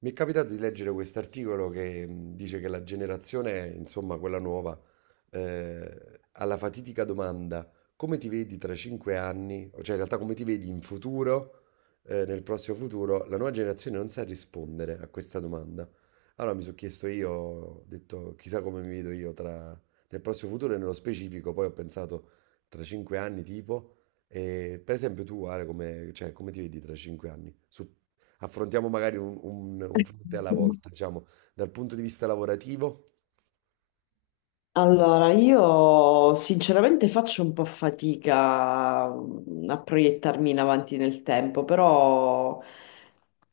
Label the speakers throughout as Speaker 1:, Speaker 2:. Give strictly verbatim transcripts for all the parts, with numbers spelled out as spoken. Speaker 1: Mi è capitato di leggere quest'articolo che mh, dice che la generazione, insomma, quella nuova, eh, alla fatidica domanda come ti vedi tra cinque anni, o cioè in realtà come ti vedi in futuro, eh, nel prossimo futuro, la nuova generazione non sa rispondere a questa domanda. Allora mi sono chiesto io, ho detto chissà come mi vedo io tra, nel prossimo futuro e nello specifico, poi ho pensato tra cinque anni tipo, e per esempio tu Ale, come, cioè, come ti vedi tra cinque anni? Su- affrontiamo magari un, un- un fronte alla volta, diciamo, dal punto di vista lavorativo.
Speaker 2: Allora, io sinceramente faccio un po' fatica mm, a proiettarmi in avanti nel tempo, però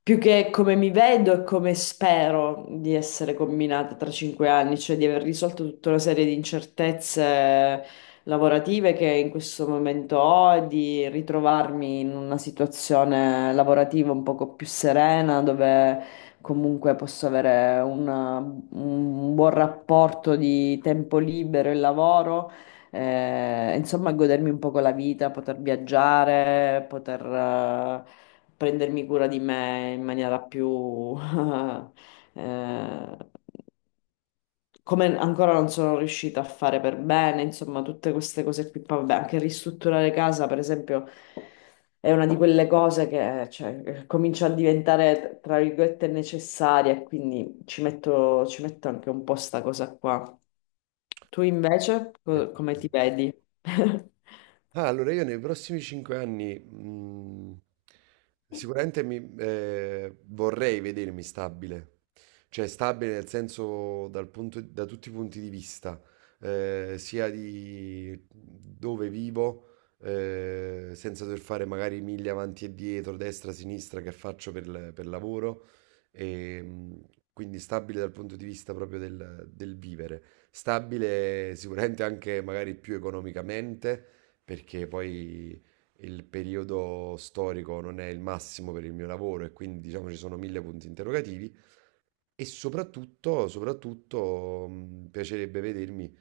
Speaker 2: più che come mi vedo e come spero di essere combinata tra cinque anni, cioè di aver risolto tutta una serie di incertezze lavorative che in questo momento ho e di ritrovarmi in una situazione lavorativa un poco più serena, dove comunque posso avere una- un buon rapporto di tempo libero e lavoro, eh, insomma, godermi un poco la vita, poter viaggiare, poter eh, prendermi cura di me in maniera più eh, come ancora non sono riuscita a fare per bene, insomma, tutte queste cose qui. Poi, vabbè, anche ristrutturare casa, per esempio, è una di quelle cose che, cioè, comincia a diventare, tra virgolette, necessaria, e quindi ci metto, ci metto anche un po' sta cosa qua. Tu invece,
Speaker 1: Eh,
Speaker 2: co- come ti vedi?
Speaker 1: Ah, allora io nei prossimi cinque anni mh, sicuramente mi, eh, vorrei vedermi stabile, cioè stabile nel senso dal punto- da tutti i punti di vista, eh, sia di dove vivo, eh, senza dover fare magari miglia avanti e dietro, destra, sinistra che faccio per, il- per lavoro, e, mh, quindi stabile dal punto di vista proprio del del vivere, stabile sicuramente anche magari più economicamente perché poi il periodo storico non è il massimo per il mio lavoro e quindi diciamo ci sono mille punti interrogativi, e soprattutto, soprattutto mh, piacerebbe vedermi,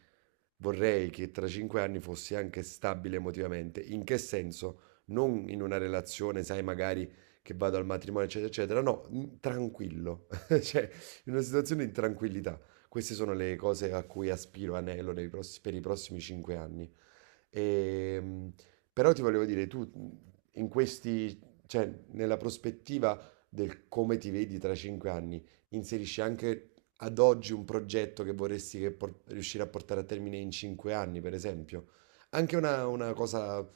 Speaker 1: vorrei che tra cinque anni fossi anche stabile emotivamente. In che senso? Non in una relazione, sai, magari che vado al matrimonio, eccetera, eccetera. No, mh, tranquillo, cioè in una situazione di tranquillità. Queste sono le cose a cui aspiro, anello nei pross- per i prossimi cinque anni. E, mh, Però ti volevo dire, tu mh, in questi, cioè nella prospettiva del come ti vedi tra cinque anni, inserisci anche ad oggi un progetto che vorresti che por- riuscire a portare a termine in cinque anni, per esempio. Anche una, una cosa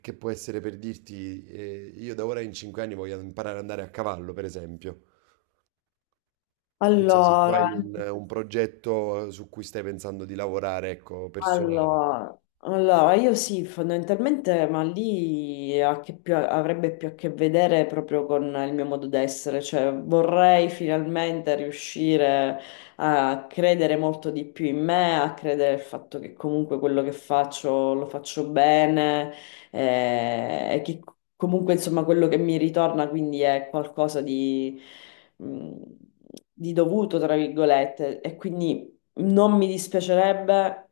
Speaker 1: che può essere per dirti, eh, io da ora in cinque anni voglio imparare ad andare a cavallo, per esempio. Non so se tu hai
Speaker 2: Allora,
Speaker 1: un,
Speaker 2: mm,
Speaker 1: un progetto su cui stai pensando di lavorare, ecco, personale.
Speaker 2: Allora, allora, io sì, fondamentalmente, ma lì ha che più- avrebbe più a che vedere proprio con il mio modo d'essere, cioè vorrei finalmente riuscire a credere molto di più in me, a credere al fatto che comunque quello che faccio lo faccio bene, eh, e che comunque insomma quello che mi ritorna quindi è qualcosa di, mh, di dovuto, tra virgolette, e quindi non mi dispiacerebbe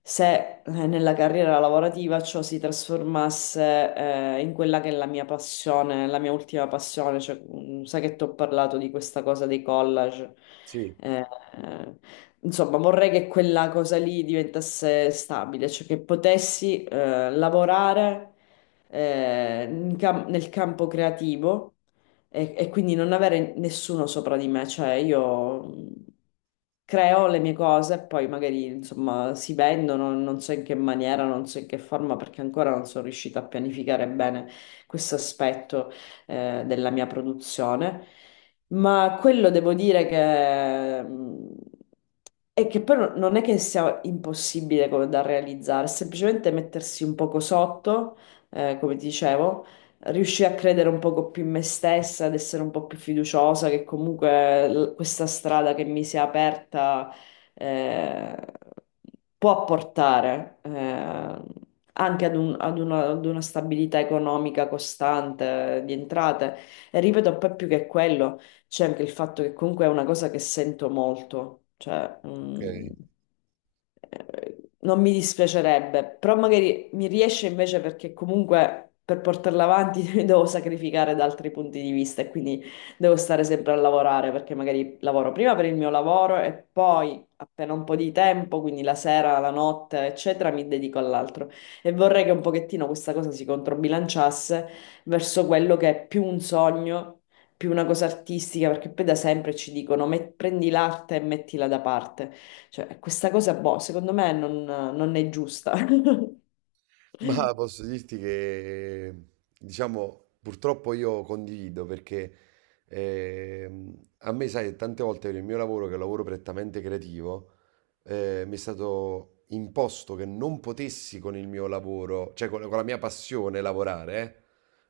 Speaker 2: se, eh, nella carriera lavorativa, ciò si trasformasse eh, in quella che è la mia passione, la mia ultima passione. Cioè, mm, sai che ti ho parlato di questa cosa dei collage.
Speaker 1: Sì,
Speaker 2: Eh, eh, insomma, vorrei che quella cosa lì diventasse stabile, cioè che potessi eh, lavorare eh, in cam- nel campo creativo, e, e quindi non avere nessuno sopra di me. Cioè, io mh, creo le mie cose e poi magari insomma si vendono, non so in che maniera, non so in che forma, perché ancora non sono riuscita a pianificare bene questo aspetto eh, della mia produzione. Ma quello devo dire che... mh, E che però non è che sia impossibile come da realizzare, è semplicemente mettersi un poco sotto, eh, come ti dicevo, riuscii a credere un poco più in me stessa, ad essere un po' più fiduciosa, che comunque l- questa strada che mi si è aperta eh, può portare eh, anche ad un- ad una, ad una stabilità economica costante eh, di entrate. E ripeto, poi, più che quello, c'è anche il fatto che comunque è una cosa che sento molto, cioè...
Speaker 1: ok.
Speaker 2: mm, eh, non mi dispiacerebbe, però magari mi riesce invece perché comunque per portarla avanti devo sacrificare da altri punti di vista e quindi devo stare sempre a lavorare, perché magari lavoro prima per il mio lavoro e poi, appena un po' di tempo, quindi la sera, la notte, eccetera, mi dedico all'altro, e vorrei che un pochettino questa cosa si controbilanciasse verso quello che è più un sogno. Più una cosa artistica, perché poi da sempre ci dicono: "Met- prendi l'arte e mettila da parte." Cioè, questa cosa, boh, secondo me non, non è giusta.
Speaker 1: Ma posso dirti che, diciamo, purtroppo io condivido perché ehm, a me, sai, tante volte nel mio lavoro, che è un lavoro prettamente creativo, eh, mi è stato imposto che non potessi con il mio lavoro, cioè con, con la mia passione lavorare, eh.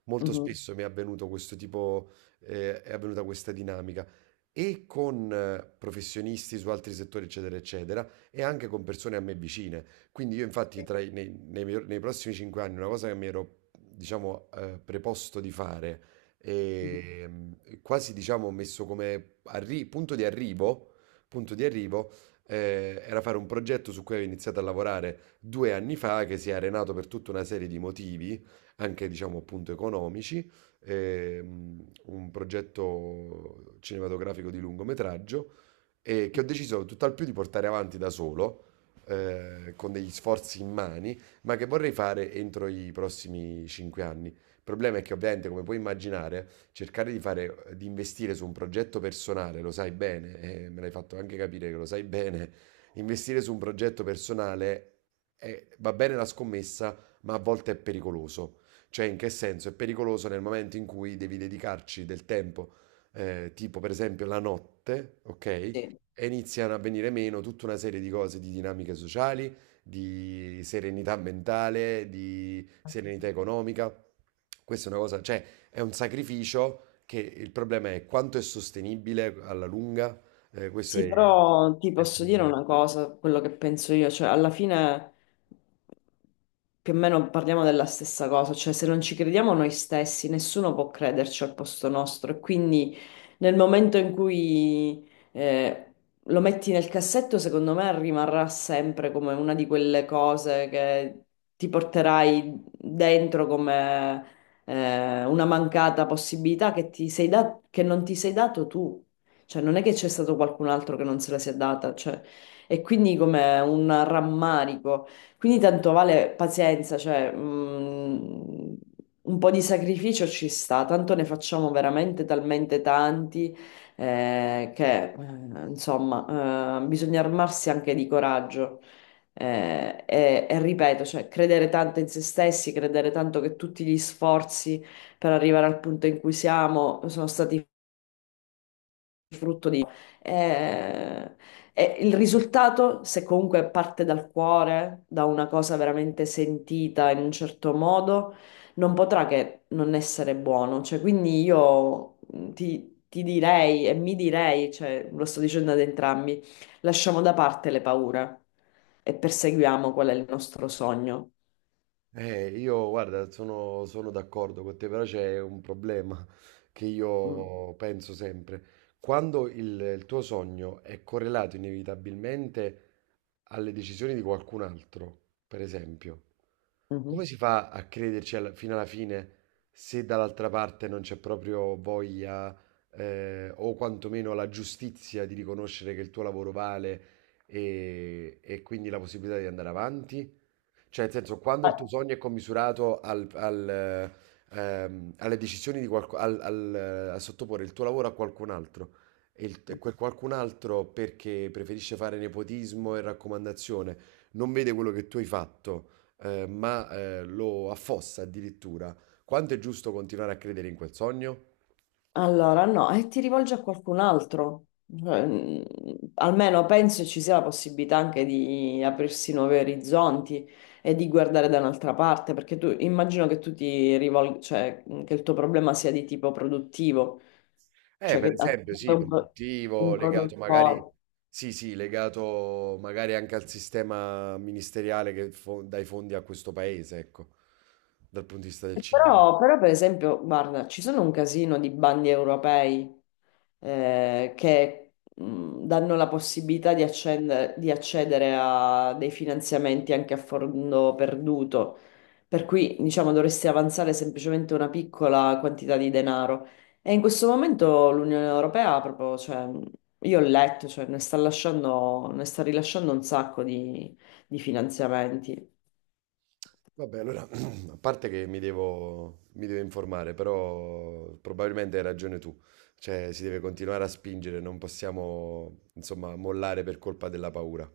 Speaker 1: Molto
Speaker 2: Mhm.
Speaker 1: spesso mi è avvenuto questo tipo, eh, è avvenuta questa dinamica e con eh, professionisti su altri settori, eccetera, eccetera, e anche con persone a me vicine. Quindi io infatti
Speaker 2: Sì.
Speaker 1: tra i- nei, nei mio- nei prossimi cinque anni una cosa che mi ero, diciamo, eh, preposto di fare
Speaker 2: Mhm.
Speaker 1: e mm, quasi, diciamo, messo come arri- punto di arrivo, punto di arrivo, eh, era fare un progetto su cui avevo iniziato a lavorare due anni fa, che si è arenato per tutta una serie di motivi, anche diciamo appunto economici, ehm, un progetto cinematografico di lungometraggio e che ho deciso tutt'al più di portare avanti da solo, eh, con degli sforzi in mani, ma che vorrei fare entro i prossimi cinque anni. Il problema è che ovviamente, come puoi immaginare, cercare di fare, eh, di investire su un progetto personale, lo sai bene, e me l'hai fatto anche capire che lo sai bene, investire su un progetto personale è- va bene la scommessa, ma a volte è pericoloso. Cioè, in che senso? È pericoloso nel momento in cui devi dedicarci del tempo eh, tipo per esempio la notte, ok?
Speaker 2: Sì.
Speaker 1: E iniziano a venire meno tutta una serie di cose, di dinamiche sociali, di serenità mentale, di serenità economica. Questa è una cosa, cioè è un sacrificio che il problema è quanto è sostenibile alla lunga. Eh, questo
Speaker 2: Sì,
Speaker 1: è,
Speaker 2: però ti
Speaker 1: è il
Speaker 2: posso dire
Speaker 1: problema.
Speaker 2: una cosa, quello che penso io, cioè alla fine più o meno parliamo della stessa cosa. Cioè, se non ci crediamo noi stessi, nessuno può crederci al posto nostro, e quindi nel momento in cui eh, lo metti nel cassetto, secondo me rimarrà sempre come una di quelle cose che ti porterai dentro come eh, una mancata possibilità che ti sei da- che non ti sei dato tu. Cioè, non è che c'è stato qualcun altro che non se la sia data, cioè, e quindi come un rammarico. Quindi tanto vale, pazienza, cioè, mh, un po' di sacrificio ci sta, tanto ne facciamo veramente talmente tanti, eh, che, eh, insomma, eh, bisogna armarsi anche di coraggio. Eh, e, e ripeto, cioè, credere tanto in se stessi, credere tanto che tutti gli sforzi per arrivare al punto in cui siamo sono stati frutto di... Eh, e il risultato, se comunque parte dal cuore, da una cosa veramente sentita in un certo modo, non potrà che non essere buono. Cioè, quindi io mm, ti, ti direi e mi direi, cioè, lo sto dicendo ad entrambi: lasciamo da parte le paure e perseguiamo qual è il nostro sogno.
Speaker 1: Eh, io guarda, sono, sono d'accordo con te, però c'è un problema che
Speaker 2: Mm.
Speaker 1: io penso sempre. Quando il, il tuo sogno è correlato inevitabilmente alle decisioni di qualcun altro, per esempio,
Speaker 2: Mhm.
Speaker 1: come si fa a crederci alla- fino alla fine se dall'altra parte non c'è proprio voglia, eh, o quantomeno la giustizia di riconoscere che il tuo lavoro vale e, e quindi la possibilità di andare avanti? Cioè, nel senso, quando il tuo sogno è commisurato al- al, ehm, alle decisioni di qualcuno, al, al, eh, a sottoporre il tuo lavoro a qualcun altro, e il- e quel qualcun altro perché preferisce fare nepotismo e raccomandazione, non vede quello che tu hai fatto, eh, ma eh, lo affossa addirittura, quanto è giusto continuare a credere in quel sogno?
Speaker 2: Allora, no, e ti rivolgi a qualcun altro. Cioè, mm, almeno penso ci sia la possibilità anche di aprirsi nuovi orizzonti e di guardare da un'altra parte, perché tu, immagino, che tu ti rivolgi, cioè mm, che il tuo problema sia di tipo produttivo,
Speaker 1: Eh,
Speaker 2: cioè
Speaker 1: per
Speaker 2: che a-
Speaker 1: esempio, sì,
Speaker 2: un, pro-
Speaker 1: produttivo,
Speaker 2: un
Speaker 1: legato magari,
Speaker 2: produttore.
Speaker 1: sì, sì, legato magari anche al sistema ministeriale che fo- dà i fondi a questo paese, ecco, dal punto di vista del
Speaker 2: E
Speaker 1: cinema.
Speaker 2: Però, però, per esempio, guarda, ci sono un casino di bandi europei eh, che mh, danno la possibilità di, accendere- di accedere a dei finanziamenti anche a fondo perduto. Per cui, diciamo, dovresti avanzare semplicemente una piccola quantità di denaro. E in questo momento l'Unione Europea proprio, cioè, io ho letto, cioè, ne sta lasciando, ne sta rilasciando un sacco di di finanziamenti.
Speaker 1: Vabbè, allora, a parte che mi devo, mi devo informare, però probabilmente hai ragione tu, cioè si deve continuare a spingere, non possiamo, insomma, mollare per colpa della paura.